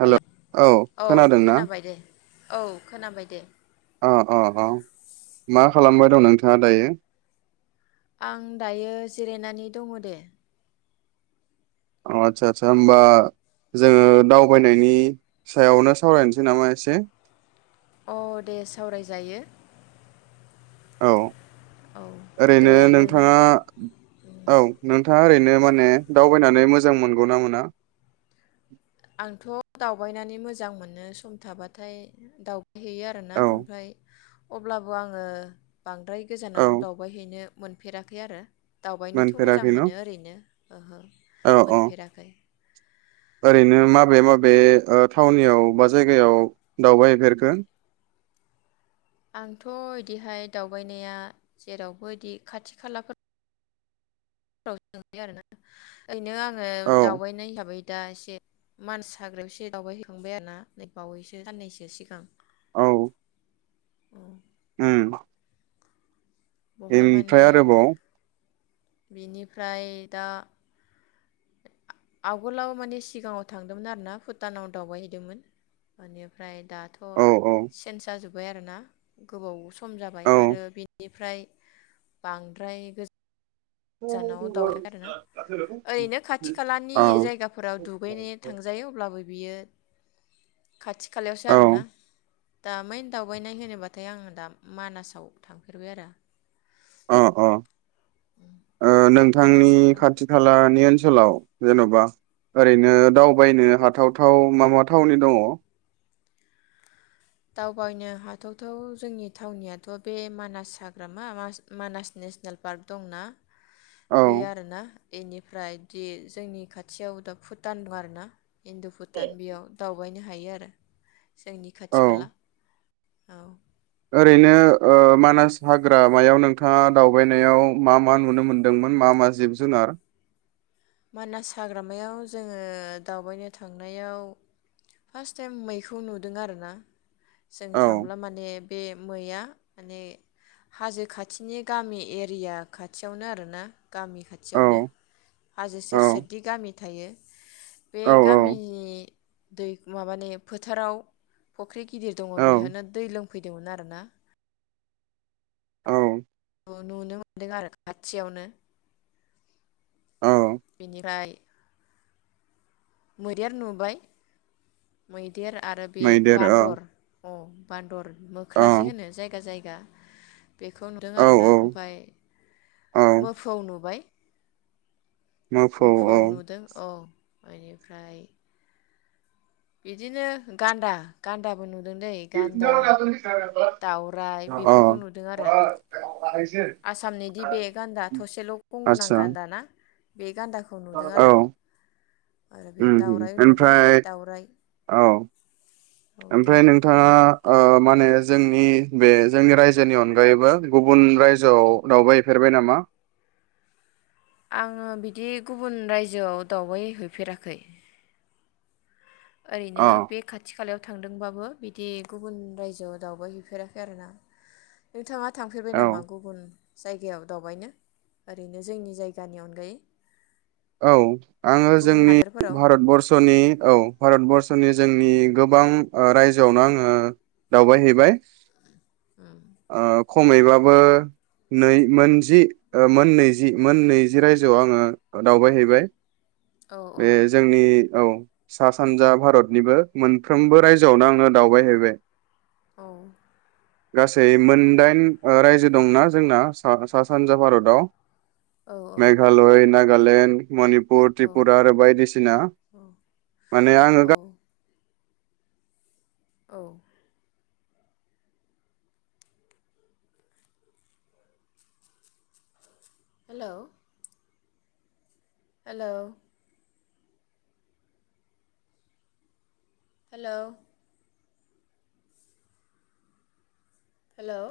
हेल' औ खोनादों ना? खोनाबाय दे औ खोनाबाय दे अ अ अ मा खालामबाय दं नोंथ आ दायो आं दायो जिरायनानै दङ दे अ आदसा आदसा होमबा जोङो दावबायनायनि सायावनो सावरायनोसै नामा एसे? अ दे सावरायजायो औ औ दे ओरैनो नोङो नोंथाङा औ नोंथाङा ओरैनो नोङो माने दावबायनानै मोजां मोनगोना मोना? आंथ' दावबायनानै मोजां मोनो सम थाबाथाय दाव हैयो आरोना औ ओमफ्राय अब्लाबो आङो बांद्राय गोजानाव औ दावबायहैनो मोनफेराखै आरो दावबायनोथ' मोजां मोनफेराखै न मोनो ओरैनो ओहो औ औ मोनफेराखै ओरैनो माबे माबे ओ थावउनियाव बा जायगायाव दावबायफेरखो? आंथ' इदिहाय दावबायनाया जेरावबो इदि खाथि खालाफोर औ जों आरोना ओरैनो आं औ दावबायनाय हिसाबै दा एसे मान्स हाग्रायावसे दावबाय हैैखांबाय आरो ना नै बावैसो साननैसो सिगां औ ओं इमफ्राय आरोबाव बेनिफ्राय दा आगोलाव माने सिगाङाव थांदोंमोन आर ना भुटानाव दावबायहैदोंमोन बेनिफ्राय दाथ' औ औ सेनस जाजोब बाय आरो ना गोबाव स सम जाबाय औ आरो बिनिफ्राय बांद्राय गोज औ गोजानाव दावउबाय आरोना ओरैनो खाथि औ खालानि अ जायगाफोराव दुगैनो थांजायो अब्लाबो बियो खाथि खालायावसो आरोना दा मेन दावबायनाय होनोबाथाय आं दा मानासाव थांफेरबाय आरो अ अ मानास नोंथांनि हाग्रामा खाथि खालानि ओ ओनसोलाव जेन'बा ओरैनो दावबायनो हाथावथाव माबा थावनि दङ? दावबायनो हाथावथाव जोंनि थावनियाथ' बे मानास हाग्रामा मानास नेसनेल पार्क दंना बे औ आरोना एनिफ्रायदि जोंनि खाथियाव दा भुटान दं आर ना इन्दु - भुटान बेयाव दावबायनो हायो आरो जोंनि खाथ खाथि खाला औ। ओरैनो मानास हाग्रामायाव नोंथाङा दावबायनायाव मा मा नुनो मोनदोंमोन मा मा जिब जुनार? मानास हाग्रामायाव जोङो दावबायनो थांनायाव फार्स्ट टाइम मैखौ नुदों आरोना जों औ थांब्ला माने बे मैया माने हाजो खाथिनि गामि एरिया खाथियावनो आरोना गामि औ खाथियावनो हाजो औ सेर सेरदि गामि थायो बे औ गामिनि दै माबानि फोथाराव फ ख्रि गिदिर दङ औ बिहोनो दै लों फैदोंमोन आरोना औ। नुनो मोनदों आरो खाथियावनो औ बेनिफ्राय मैदेर नुबाय मै देर आरो बे मैदेर औ बान्दर अ बान्दर मोख्राजि औ होनो जायगा जाय दा बेखौ नुदों औ आर औ ना ओमफाय औ मोफौ नुबाय मोफौ नुदों अ आयो फ्राय बिदिनो गान्दा गान्दाबो नु दाउराइ [unintelligible] आसाम निदि बे गान्दा थसेल गं गोनां गान्दा ना? बे गान्दाखौ नुदों आरो आरो बे उम्म दाउराइ नुदों ओमफ्राय दाउराइ औ औ दे ओमफ्राय नोंथाङा बुं ओ माहोनो जोंनि बे जोंनि रायजोनि अनगायैबो गुबुन रायजोआव दावबायफेरबाय नामा? आङो बिदि गुबुन रायजोआव दावबाय हैफेराखै ओरैनो अ बे खाथि खालायाव थांदोंबा बो बिदि गुबुन रायजोआव दावबाय हैफेराखै आरोना नोंथाङा थांफेरबाय औ नामा गुबुन जायगायाव दावबायनो ओरैनो जोंनि जायगानि अनगायै? औ आङो गुबुन जोंनि हादोरफोराव भारतबर्सनि औ भारतबर् सनि जोंनि गोबां रायजोआवनो आङो दावबायहैबाय आ। खमैबाबो नै मोनजि ओ मोननैजि मोन नैजि रायजोआव आङो ओ दावबाय हैैबाय औ औ बे जोंनि औ सा सानजा भारतनिबो मोनफ्रोमबो रायजोआवनो आंनो दावबायहैबाय। औ। गासै मोनदाइन ओ रायजो दंना जोंना सा सा सानजा भारताव। औ मेघालय नाग गालण्ड मणि पुर औ त्रिपुरा आरो बायदिसिना औ माने आङो औ गा औ हेलौ हेलौ हेलौ हेलौ